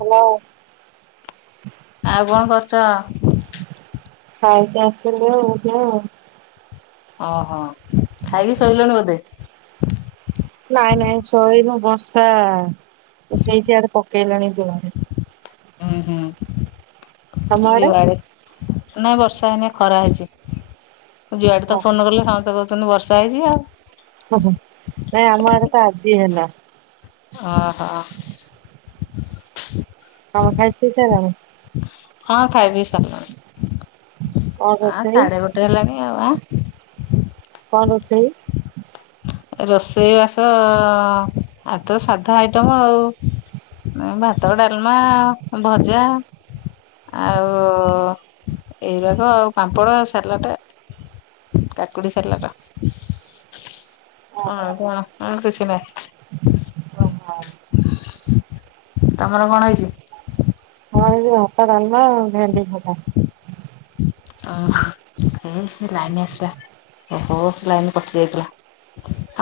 Hello. ଆଉ କଣ କରୁଚ? ଖାଇକି ଆସିଲି ଆଓ ଏବେ ଆଓ। ଓହୋ, ଖାଇକି ଶୋଇଲଣି ବୋଧେ। ନାଇଁ ନାଇଁ ଶୋଇନୁ ବର୍ଷା, ଉଠେଇଛି ଇଆଡ଼େ ପକେଇଲାଣି ଜୋର ରେ। ହୁଁ ତମ ହୁଁ ଆଡେ? [inaudible] ନାଇଁ ବର୍ଷା ହେଇନି ଖରା ହେଇଛି, ଯୁଆଡେ ତ ଓହୋ। ଫୋନ କଲେ ସମସ୍ତେ କହୁ [unintelligible] ବର୍ଷା ହେଇଛି କି ଆଉ। ଓ ହ ନାଇଁ ଆମ ଆଡେ ତ ଆଜି ହେଲା। ଆ ହା ତମେ ଖାଇ ପି ସାରିଲାଣି। ହଁ ଖାଇ ପି ସାରିଲୁଣି। କଣ ହଁ ରୋଷେଇ? ସାଢେ ଗୋଟେ ହେଲାଣି ଆଉ ଆ କଣ ରୋଷେଇ? ରୋଷେଇ ବାସ ଆଜି ତ ସାଧା ଆଇଟମ ଆଉ। ନାଇ ଭାତ ଡାଲମା ଭଜା। ଆଉ, ଏଇଗୁରାକ ଆଉ ପାମ୍ପଡ଼ ଆଉ ସାଲାଟ କାକୁଡି ସାଲଟ। [unintelligible] ଓହୋ। ଆଉ କିଛି ନାଇ। ଓହୋ ଆମର ତମର କଣ ହେଇଚି? ଖାଇଲି ଭାତ ଡାଲମା ଆଉ ଭେଣ୍ଡି ଭଜା। [unintelligible] ଓ ହେ ଲାଇନ ଆସିଲା ଓହୋ ଲାଇନ କଟି ଯାଇଥିଲା।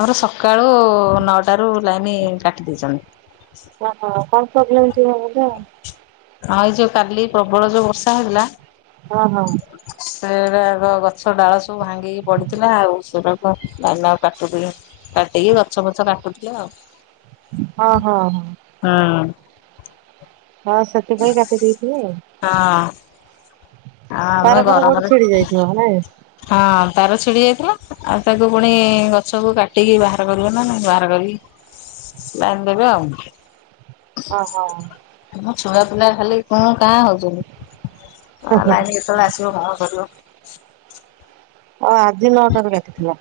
ଆମର ସକାଳୁ ନଅଟାରୁ ଲାଇନ୍ କାଟି ଦେଇଚନ୍ତି। ଓହୋ କଣ ପ୍ରୋବ୍ଲେମ ଥିବ ବୋଧେ ଆଉ। ଆଇ ଯୋଉ କାଲି ପ୍ରବଳ ଯୋଉ ବର୍ଷା ହେଇଥିଲା। ହଁ ହଁ। [unintelligible] ସେଗୁଡାକ ଗଛ ଡାଳ ସବୁ ଭାଙ୍ଗିକି ପଡିଥିଲା ଆଉ ସେଡାକ [unintelligible] କାଟୁଥୁଲେ। କାଟିକି ଗଛ ଫଛ କାଟୁଥିଲେ ଆଉ। ହଁ ହଁ। ହଁ। ହଁ ସେଥିପାଇଁ କାଟି ଦେଇ ଥିବେ। ହଁ। ଆମେ ତାର ଫାର କୋଉଠି ଗରମରେ ଛିଡି ଯାଇଥିବ ନାଇଁ। ହଁ ତାର ଛିଡି ଯାଇଥିଲା ଆଉ ତାକୁ ପୁଣି ଗଛକୁ କାଟିକି ବାହାର କରିବ ନା ବାହାର କରିକି? ଲାଇନ୍ ଦେବେ ଆଉ। ଓ ହୋ। ମୋ ଛୁଆ ପିଲା ଖାଲି କୁଁ କାଁ ହଉଛନି ଲାଇନ କେତେବେଳେ ଆସିବ କଣ କରିବ? ହଁ ଆଜି ନଅଟାରୁ କାଟିଥିଲା।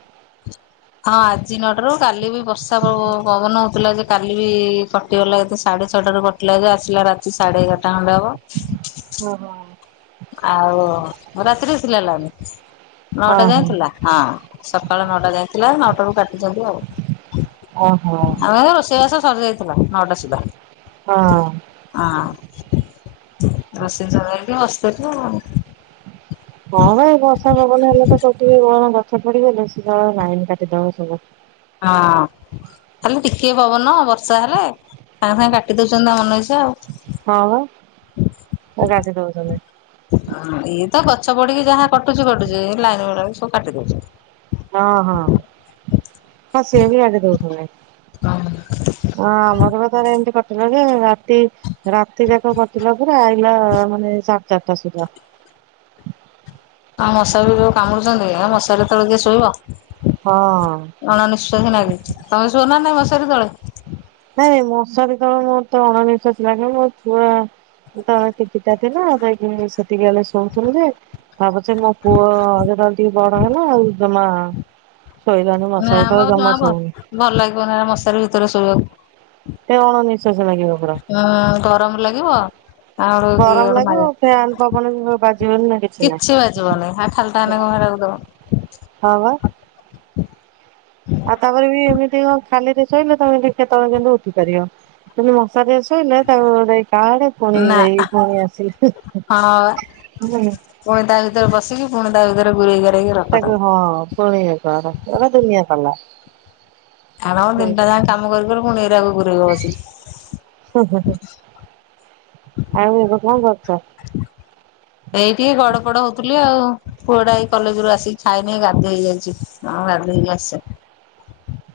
ହଁ ଆଜି ନଅଟାରୁ କାଲି ବି ବର୍ଷା ପବ ପବନ ହଉଥିଲା ଯେ କାଲି ବି କଟିଗଲା ଏତେ ସାଢେ ଛଅଟାରୁ କ କଟିଲା ଯେ ଆସିଲା ରାତି ସାଢେ ଏଗାରଟା ଖଣ୍ଡେ ହବ। ହୁଁ ହୁଁ। ଆଉ ରାତିରେ ଥିଲା ଲାଇନ୍ ହଁ ନଅଟା ହଁ ଯାଏଁଥିଲା। ହଁ ସକାଳ ନଅଟା ଯାଏଁଥିଲା ନଅଟା ରୁ କାଟିଛନ୍ତି ଆଉ। ଓହୋ। ଆମର ରୋଷେଇବାସ ସରି ଯାଇଥିଲା ନଅଟା ସୁଧା। ହଁ। ଆଁ ରୋଷେଇ ସରିଯାଇଚି ବସି ଥିବ। [unintelligible] ହବା ଏଇ ବର୍ଷା ପବନ ହେଲେ ତ କୋଉଟି ଟିକେ କଣ ଗଛ ପଡିଗଲେ ବେଶୀ ସମୟ ଲାଇନ୍ କାଟିଦବ ସବୁ। ହଁ। ଖାଲି ଟିକେ ପବନ ବର୍ଷା ହେଲେ ସାଙ୍ଗେ ସାାଙ୍ଗେ କାଟି ଦଉଚନ୍ତି ତାଙ୍କ ମନଇଛା ଆଉ। ହଁ ବା କାଟି ଦୋଉଚନ୍ତି। ଇଏ ତ ଗଛ ପଡିକି ଯାହା କଟୁଚି କଟୁଚି ଲାଇନ୍ ବାଲା ସବୁ କାଟି ଦଉଚନ୍ତି। ହଁ ହଁ ହଁ ସିଏ ବି କାଟି ଦୋଉଥିବେ। ଅ। ହଁ ଆମର ବି ଥରେ ଏମିତି କଟିଲା ଯେ ରାତି ରା ତି ଯାକ କଟିଲା ପୁରା ଆଇଲା ମାନେ ସାଢ଼େ ଚାରିଟା ସୁଦ୍ଧା। ଆଁ ମଶାରୁ ଯୋଉ କାମୁଡୁଚନ୍ତି ହେ ମାଶାରି ତଳେ କିଏ ଶୋଇବ। ହଁ। ଅଣ ନିଶ୍ୱାସୀ ନାଗୁଚି ତମେ ଶୁଅ ନା ନାଇଁ ମଶାରୀ ତଳେ? ନାଇଁ ମଶାରି ତଳେ ମୋତେ ଅଣନିଶ୍ୱାସୀ ଲାଗେ ମୁଁ ସୁଏ ଏଠି ତ କିଛିଟା ଥିଲା ଆଉ ଯାଇ କି ସ ଟିକେ ହେଲେ ଶୋଉଥୁଲୁ ଯେ ଭାବୁଛେ ମୋ ପୁଅ ଯେତେବେଳେ ଟିକେ ବଡ ହେଲା ଆଉ ଜମା ଶୋଇଲାନି ନା ମଶାରୀ ମ ତଳେ ଜମା ଭଲ ସୋଉ ନି। ଭଲ ଲାଗିବ ନା ହେରା ମଶାରୀ ଭିତରେ ଶୋଇବାକୁ? ସେ ଅଣ ନିଶ୍ଵାସି ଲାଗିବ ପୁରା। ଅ ଗରମ ଲାଗିବ। ଆଡ କି ଗରମ ଲାଗିବ [unintelligible] ଫ୍ୟାନ ପବନ ବି ବାଜିବନି ନା ନାହିଁ। କିଛି ବାଜିବନି ହା ଖା ଟାନେ କ ପାଇଁ ହେରାକୁ ଦବ। ହଁ ବା। ଆଉ ତାପରେ ବି ଏମିତି କଣ ଖାଲିରେ ଶୋଇଲେ ତମେ ନିଜେ ତଳୁ କିନ୍ତୁ ଉଠି ପାରିବ। ଯଦି ମଶାରୀରେ ଶୋଇଲେ ତାକୁ ଯାଇ କାଡେ। ପୁଣି ନା ଯାଇ କି ପୁଣି ଆସିଲେ ହଁ [unintelligible] ପୁଣି ତା ଭିତରେ ବସିକି, ପୁଣି ତା ଭିତରେ ଗୁରେଇ ଗାରେଇକି ରଖ ତାକୁ। ହଁ। ପୁଣି ଇଏ କର ଏରା ଦୁନିଆ ପାଲା। ଆଣ ଦିନଟା ଯାକ କାମ କରି କରି ପୁଣି ଏଇରାକ ଗୁରେଇବ ବସି କି। [unintelligible] ଆଉ ଏବେ କଁ କରୁଛ? ଏଇ ଟିକେ ଗଡ ପଡ ହଉଥିଲି ଆଉ। ପୁଅଟା ଏଇ କଲେଜରୁୁ ଆସିକି ଖାଇ ନେଇ ଗାଧେଇ ଯାଇଛି, ଗାଧେଇ କି ଆସେ।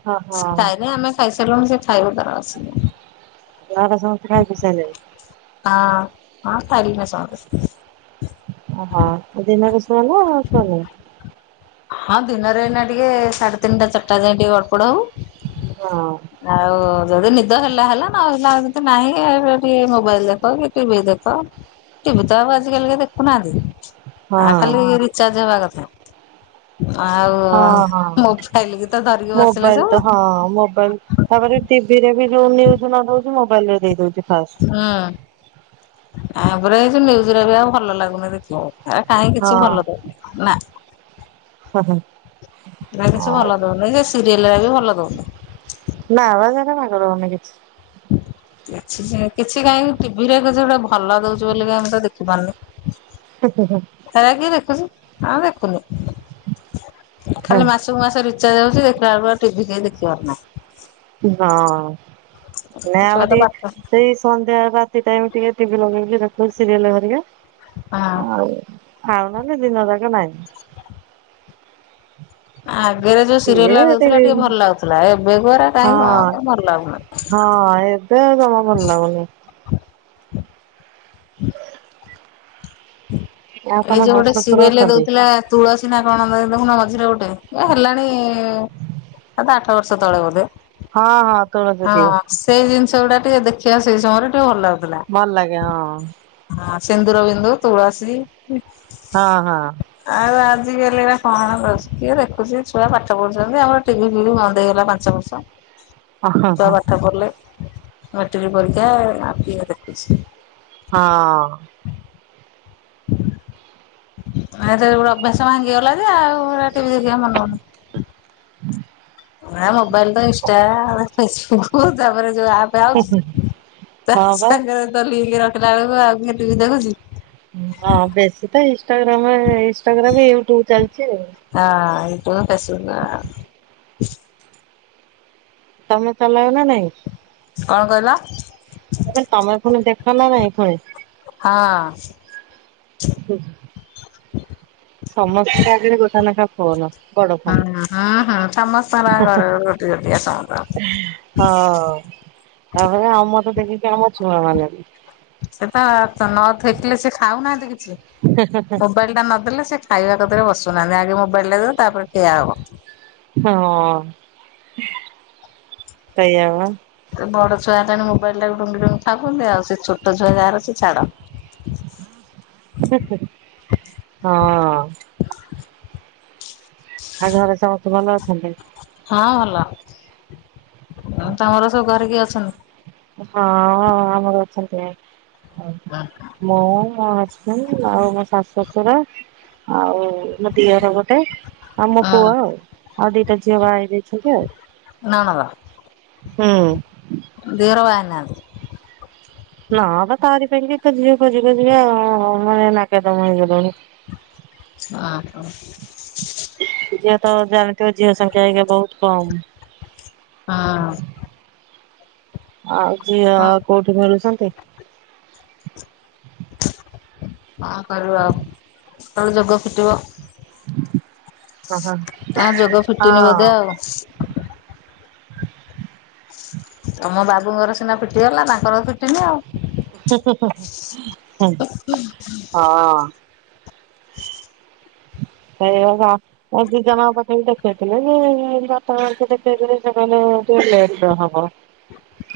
ହଁ ହଁ ଖାଇ ନେଇଁ ଆମେ ଖାଇସାରିଲୁଣି ସେ ଖାଇବ ତାର ଆସି କି। ଘରେ ସମସ୍ତେ ଖାଇ ପିଇ ସାଇଲେଣି? ହଁ, ହଁ ଖାଇଲେଣି ସମସ୍ତେ। ଓହୋ ଦିନରେ ସୁଅ ନା ସୁଅ ନି? ହଁ ଦିନରେ ଏଇନା ଟିକେ ସାଢେ ତିନିଟା ଚାରିଟା ଯାଏ ଟିକେ ଗଡପଡ ହବୁ। ହଁ। ଆଉ ଯଦି ନିଦ ହେଲା ହେଲା ନ ହେଲା ଆଉ ତ ନାହିଁ, ଟିକେ ମୋବାଇଲ ଦେଖ କି ଟିଭି ଦେଖ। ଟିଭି ତ ଆଉ ଆଜିିକାଲିି କେହି ଦେଖୁନାହାନ୍ତି, ହଁ ଆ ଖାଲି ରିଚାର୍ଜ ହବା କଥା। ଆଉ। ହଁ ହଁ ମୋବାଇଲ କି ତ ଧରିକି ବସିଲେ ମୋବାଇଲ ସବୁ ତ ହଁ ମୋବାଇଲ ତାପରେ ଟିଭିରେ ବି ଯୋଉ ନ୍ୟୁଜ ନ ଦୋଉଚୀ ମୋବାଇଲରେ ଦେଇ ଦଉଛି ହୁଁ। ଫାଷ୍ଟ। ଆ ପରା ଏଇ ଯୋଉ ନ୍ୟୁଜରା ବି ଆଉ ଭଲ ଲାଗୁନି ଦେଖିବାକୁ ଏରା କାଇଁ କିଛି ହଁ ଭଲ ଦଉନି ନା। ହୁଁ ହୁଁ। ହେରା କିଛି ଭଲ ଦଉନି, ସେ ସିରିଏଲରା ବି ଭଲ ଦଉନି। ନା ପା ହେରା ବାଗ ଦୋଉନି କିଛି। କିଛି କାହିଁକି ଟିଭିରେ କିଛି ଗୋଟେ ଭଲ ଦଉଛି ବୋଲି କାଇଁ ମୁଁ ଦେଖିପାରୁନି। [unintelligible] ହେରା କିଏ ଦେଖୁଛି ଆଉ ଦେଖୁନୁ, ହଁ ଖାଲି ମାସ ସୁକୁ ମାସ ରିଚାର୍ଜ ହଉଛି, ଦେଖିଲାବେଳକୁ ଆଉ ଟିଭି କେହି ଦେଖିବାର ନାହିଁ। ହଁ ନା ଆମେ ଛୁଆ ତ ପାଠ ଟିକେ ସେଇ ସନ୍ଧ୍ୟା ରାତି ଟାଇମ୍ ଟିକେ ଟିଭି ଲଗେଇକି ଦେଖୁ ସିରିଏଲ ହରିକା ହଁ। ଆଉ। ଆଉ ନହଲେ ଦିନ ଯାଗ ନାହିଁ। ଆଗରେ ଯୋଉ କିଏ ସିରିଏଲ ରା ଦଉଥିଲା ଟିଭି ଟିକେ ଭଲ ଲାଗୁଥିଲା ଏବେ କୁ ହଁ କାଇଁ ଭଲ ଲାଗୁନି। ହଁ ଏବେ ଯମା ଭଲ ଲାଗୁନି। ଆଉ ଏଇ ତମ ଯୋଉ ଶାଶୁ ଗୋଟେ ଶ୍ୱଶୁର ସିରିଏଲ ଅଛନ୍ତି? ଦଉଥିଲା ତୁଳସୀ ନା କଣ ଦେଖୁନ ମଝିରେ ଗୋଟେ ଏ ହେଲାଣି ସାତ ଆ ଠ ବର୍ଷ ତଳେ ବୋଧେ। ହଁ ହଁ ତୁଳସୀ ଦିଏ। ହଁ ସେଇ ଜିନିଷ ଗୁଡା ଟିକେ ଦେଖିବା ସେଇ ସମୟରେ ଟିକେ ଭଲ ଲାଗୁ ଭଲ ଲାଗେ ହଁ। ହଁ ସିନ୍ଦୁରବିନ୍ଦୁ, ତୁଳସୀ। ହଁ ହଁ। ଆଉ ଆଜିକାଲି ଇଏ କଣ କରୁଛି କିଏ ଦେଖୁଛି ଛୁଆ ପାଠ ପଢୁଛନ୍ତି ଆମର ଟିଭି ଫିଭି ବନ୍ଦ ହେଇଗଲା। [unintelligible] ହଁ ହଁ ହଁ। ପାଠପଢିଲେ ମ୍ୟାଟିକି ପରୀକ୍ଷା ଆଉ କିଏ ଦେଖୁଛି। ହଁ। ଏ [unintelligible] ଅଭ୍ୟାସ ଭାଙ୍ଗି ଗଲା ଯେ ଆଉ ଟିଭି ଦେଖିବାକୁ ମନ ହଉନି। ନା ମୋବାଇଲ ତ ଇନିଷ୍ଟା, ଫେସବୁକୁ, ତାପରେ ଯୋଉ ଆପ, ତାଉଚି ତା ହଁ ବା ସାଙ୍ଗରେ ତ ଲିଙ୍କ୍ ରଖିଲା ବେଳକୁ ଆଉ କିଏ ଟିଭି ଦେଖୁଛି। ହଁ ବେଶୀ ତ ଇନଷ୍ଟାଗ୍ରାମ ଇନଷ୍ଟାଗ୍ରାମି ୟୁଟ୍ୟୁବ ଚାଲିଚି ଆଉ। ଆଁ ୟୁଟ୍ଯବ୍ ଫେସବୁକ୍ ନା। ତମେ ଚଲାଅ ନା ନାଇଁ? କଣ କହିଲ? ମୁଁ କହିଲି ତମେ ପୁଣି ଦେଖ ନା ନାହିଁ ପୁଣି? ହଁ। ହୁଁ। ସମସ୍ତଙ୍କ ଆଗରେ ଗୋଟା ନାଖା ଫୋନ୍ ବଡ ଫୋନ୍। ହଁ ହଁ ହଁ ସମସ୍ତଙ୍କର ଘରେ ଗୋଟି ଗୋଟିଆ ସମସ୍ତଙ୍କର। ହଁ ତାପରେ ଆମଠୁ ଦେଖିକି ଆମ ଛୁଆ ମାନେ ବି। ସେତ ତନ ନଥୋଇଥିଲେ ସେ ଖାଉନାହାନ୍ତି କିଛି। ମୋବାଇଲି ଟା ନଦେଲେ ସେ ଖାଇବା କତିରେ ବସୁନାହାନ୍ତି। ଆଗେ ମୋବାଇଲିଟା ଦେବେ ତାପରେ ଖିଆ ହବ। ହଁ ସେଇଆବା। ତ ବଡଛୁଆ ହେଲା ମୋବାଇଲି ଟାକୁ ଡୁଙ୍ଗି ଡୁଙ୍ଗି ଖାଉଛନ୍ତି। ଆଉ ସେ ଛୋଟ ଛୁଆ ଯାହାର ଛାଡ। ହଁ। ଆଉ ଘରେ ସମସ୍ତେ ଭଲ ଅଛନ୍ତି? ହଁ ଭଲ ଆଉ ତମର ସବୁ ଘରେ କିଏ ଅଛନ୍ତି? ହଁ ଆମର ଅଛନ୍ତି। ମୁଁ ମୋ ହଜବଣ୍ଡ ଆଉ ମୋ ଶାଶୁ ଶ୍ୱଶୁର ଆଉ ମୋ ଦିଅର ଗୋ ଟେ ଆଉ ମୋ ହଁ ପୁଅ ଆଉ ଆଉ ଦିଟା ଝିଅ ବା ହେଇଯାଇଛନ୍ତି ଆଉ। ନଣନ୍ଦ ହୁଁ। ଦିଅର ବାହାହେଇନାହାନ୍ତି? ନା ବା ତାରି ପାଇଁକା ଝିଅ ଖୋଜି ଖୋଜି କା ମାନେ ନାକେଦମ୍ ହେଇଗଲୁଣି। ଆଁ ହଁ। ଝିଅ ତ ଜାଣିଥିବ ଝିଅ ସଂଖ୍ୟା ଆଜ୍ଞା ବହୁତୁ କମ୍? ହଁ। ଆଉ ଝିଅ ହଁ। କୋଉଠି ମିଳୁଛନ୍ତି। କଣ କରିବ ଆଉ କେତେବେଳେ ଯୋଗ ଫିଟିବ। ଓ ହୋ ହଁ। ବସ୍। ତମ ବାବୁଙ୍କର ସିନା ଫିଟିଗଲା ତାଙ୍କର ଫିଟିନି ଆଉ। ହଁ। ସେଇ ବା ଆଜିିଜା ମା ପାଖ ବି ଦେଖେଇଥିଲେ ଯେ, ବାପା ମାଙ୍କୁ ଦେଖେଇଥିଲେ ସେମାନେ ଟିକେ ଲେଟ ରେ ହବ।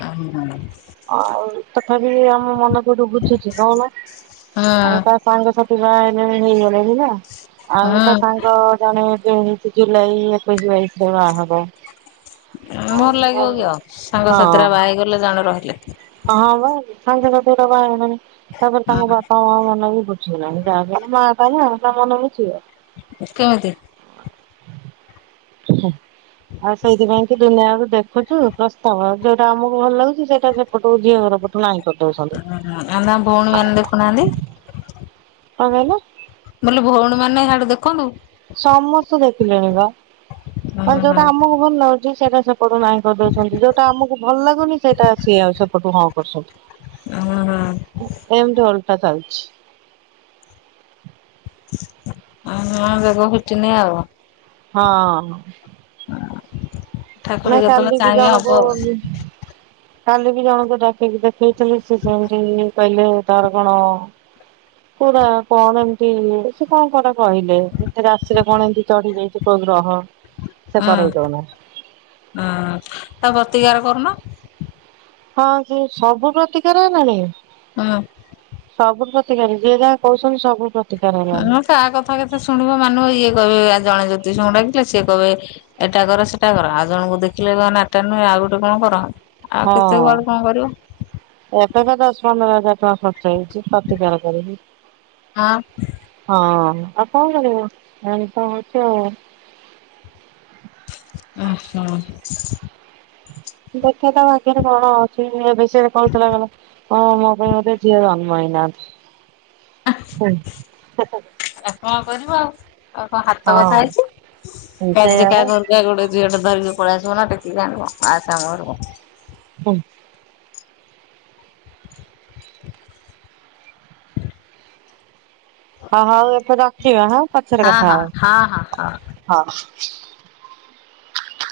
ହଁ ହଁ ଆଉ ତଥାପି ଆମ ମନ କଉଠୁ ବୁଝୁଛି, କଉ ନ ଅତା ସାଙ୍ଗସାଥି ବା ଏବେ ହେଇଗଲେଣି ନା। ଆଉ ହୁଁ ତାସାଙ୍ଗ ଜଣେ କିଏ ଜୁଲାଇ ଏକୋଇଶ, ବାଇଶରେ ବାହା ହବ। କିଅଣ ଲାଗିବ କି ଆଉ ସାଙ୍ଗ ହଁ। ସାଥିରେ ବାହା ହେଇଗଲେ ଜଣେ ରହିଲେ ହଁ ବା ସାଙ୍ଗ ସାଥିରେ ତ ବାହା ହେଇଗଲେଣି। ତାପରେ ତମ ବାପ ମା ମନ ବୁଝୁନି ଯ ମା ବପା [unintelligible] ନା ମନେ ବୁଝିବ କଅଁ କି ହୁ ଆଉ ସେଇଥିପାଇଁ କି ଦୁନିଆରୁ ଦେଖ। ଖୋଜୁ ପ୍ରସ୍ତାବ ଯୋଉଟା ଆମକୁ ଭଲ ଲାଗୁଛି। ସେଇଟା ସେପଟୁ ଝିଅ ଘର ପଟୁ ନାହିଁ କରିଦଉଛନ୍ତି। ହଁ ଆମା ଭଉଣୀମାନଙ୍କୁ ଦେଖୁନାହାନ୍ତି। ଆଉ ଭଲ? ବୋଲେ ଭଉଣୀ ମାନେ ସାଡେ ଦେଖନ୍ତୁ। ସମସ୍ତେ ଦେଖିଲେଣି ବା ହେ ହୁଁ ହୁଁ ଯୋଉଟା ହୁଁ ଆମକୁ ଭଲ ଲାଗୁଛି, ସେଇଟା ସେପଟୁ ନାଇଁ କରିଦଉଛନ୍ତି, ଯୋଉଟା ଆମକୁ ଭଲ ଲାଗୁନି ସେଇଟା ସିଏ ଆସି ସେପଟୁ ହଁ କରୁଛନ୍ତି। ହୁଁ ହୁଁ ଏମିତି ଓଲଟା ଚାଲୁଛି। ହ ବଗ ଫିଟିନି ଆଉ। ହଁ ଠାକୁର ନାଇଁ ଖାଲି ଯେତେବେଳେ ବିି ଚାହିଁବେ ଜଣ ହବ କୁ ଆଉ ନି କାଲି ବି, ଜଣକୁ ଡାକି କି ଦେଖେଇଥିଲି। ସେ ଯେମିତି କହିଲେ ତାର କଣ ହ [unintelligible] ପୁରା କଣ ଏମିତି ସେ କଣ କଟା କହିଲେ। ତ ରାଶିରେ କଣ ଏମିତି ଚଢି ଯାଇଛି କୋଉ ଗ୍ରହ ସେ ହଁ କରେଇ ଦଉନା ହଁ ତାର ପ୍ରତିକାର କରୁନ? ହଁ ସେ ସବୁ ପ୍ରତିକାର ହେଲାଣି! ହଁ ସବୁ ପ୍ରତିକାର ହେଲାଣି। ଯିଏ ଯାହା କହୁଛନ୍ତି ସବୁ ପ୍ରତିକାର ହେଲାଣି। କା କଥା କେତେ ଶୁଣିବ, ମାନିବ ଇଏ କହିବ ଆଉ ଜଣ ଜ୍ୟୋତିଷୁଙ୍କୁ ଡାକିଥିଲେ ସିଏ କହିବେ ଏଟା କର, ସେଟା କର, ଆଉ ଜଣଙ୍କୁ ଦେଖିଲେ କ ନାଟା ନୁହେଁ ଆଉ ଗୋଟେ କଣ କର ଆଉ ହଁ କେତେ କୁଆଡୁ କଣ କରିବ ହଁ ଏବେକା ଦଶ ପନ୍ଦର ହଜାର ଟଙ୍କା ଖର୍ଚ୍ଚ ହେଇଛି। ପ୍ରତିକାର କରିକି। ହଁ ଆଉ କଣ କରିବୁ, ଏନ୍ତା ହଉଛ ଆଉ। ଓ ହୋ ଦେଖେ ତ ଭଗ୍ୟରେ କଣ ଅଉଛି। ଏ ବିଷୟରେ କହୁଥିଲା ଗଲା ହଁ ମୋ ପାଇଁ ବୋଧେ ଝିଅ ଜନ୍ମ ହେଇନାହାନ୍ତି। ଆ, କଣ କରିବ ଆଉ, ଆଉ କଣ ହାତ କଥା ହଁ ଅଛି। କାର୍ଯ୍ୟ ସେଇଆ କା ବା ଘରକୁ ଯା ଗୋଟେ ଝିଅ ଧରିବ ପଳେଇ ଆସିବ ନା ଟେକି କି ଆଣିବ ଆ ତା ମରିବ ହୁଁ। ହ ହଉ ଏଥର ରଖିବା ହଁ, ପଛର ହଁ କଥା ହଁ ହଁ ହଁ ହଁ। ହବା ହଉ।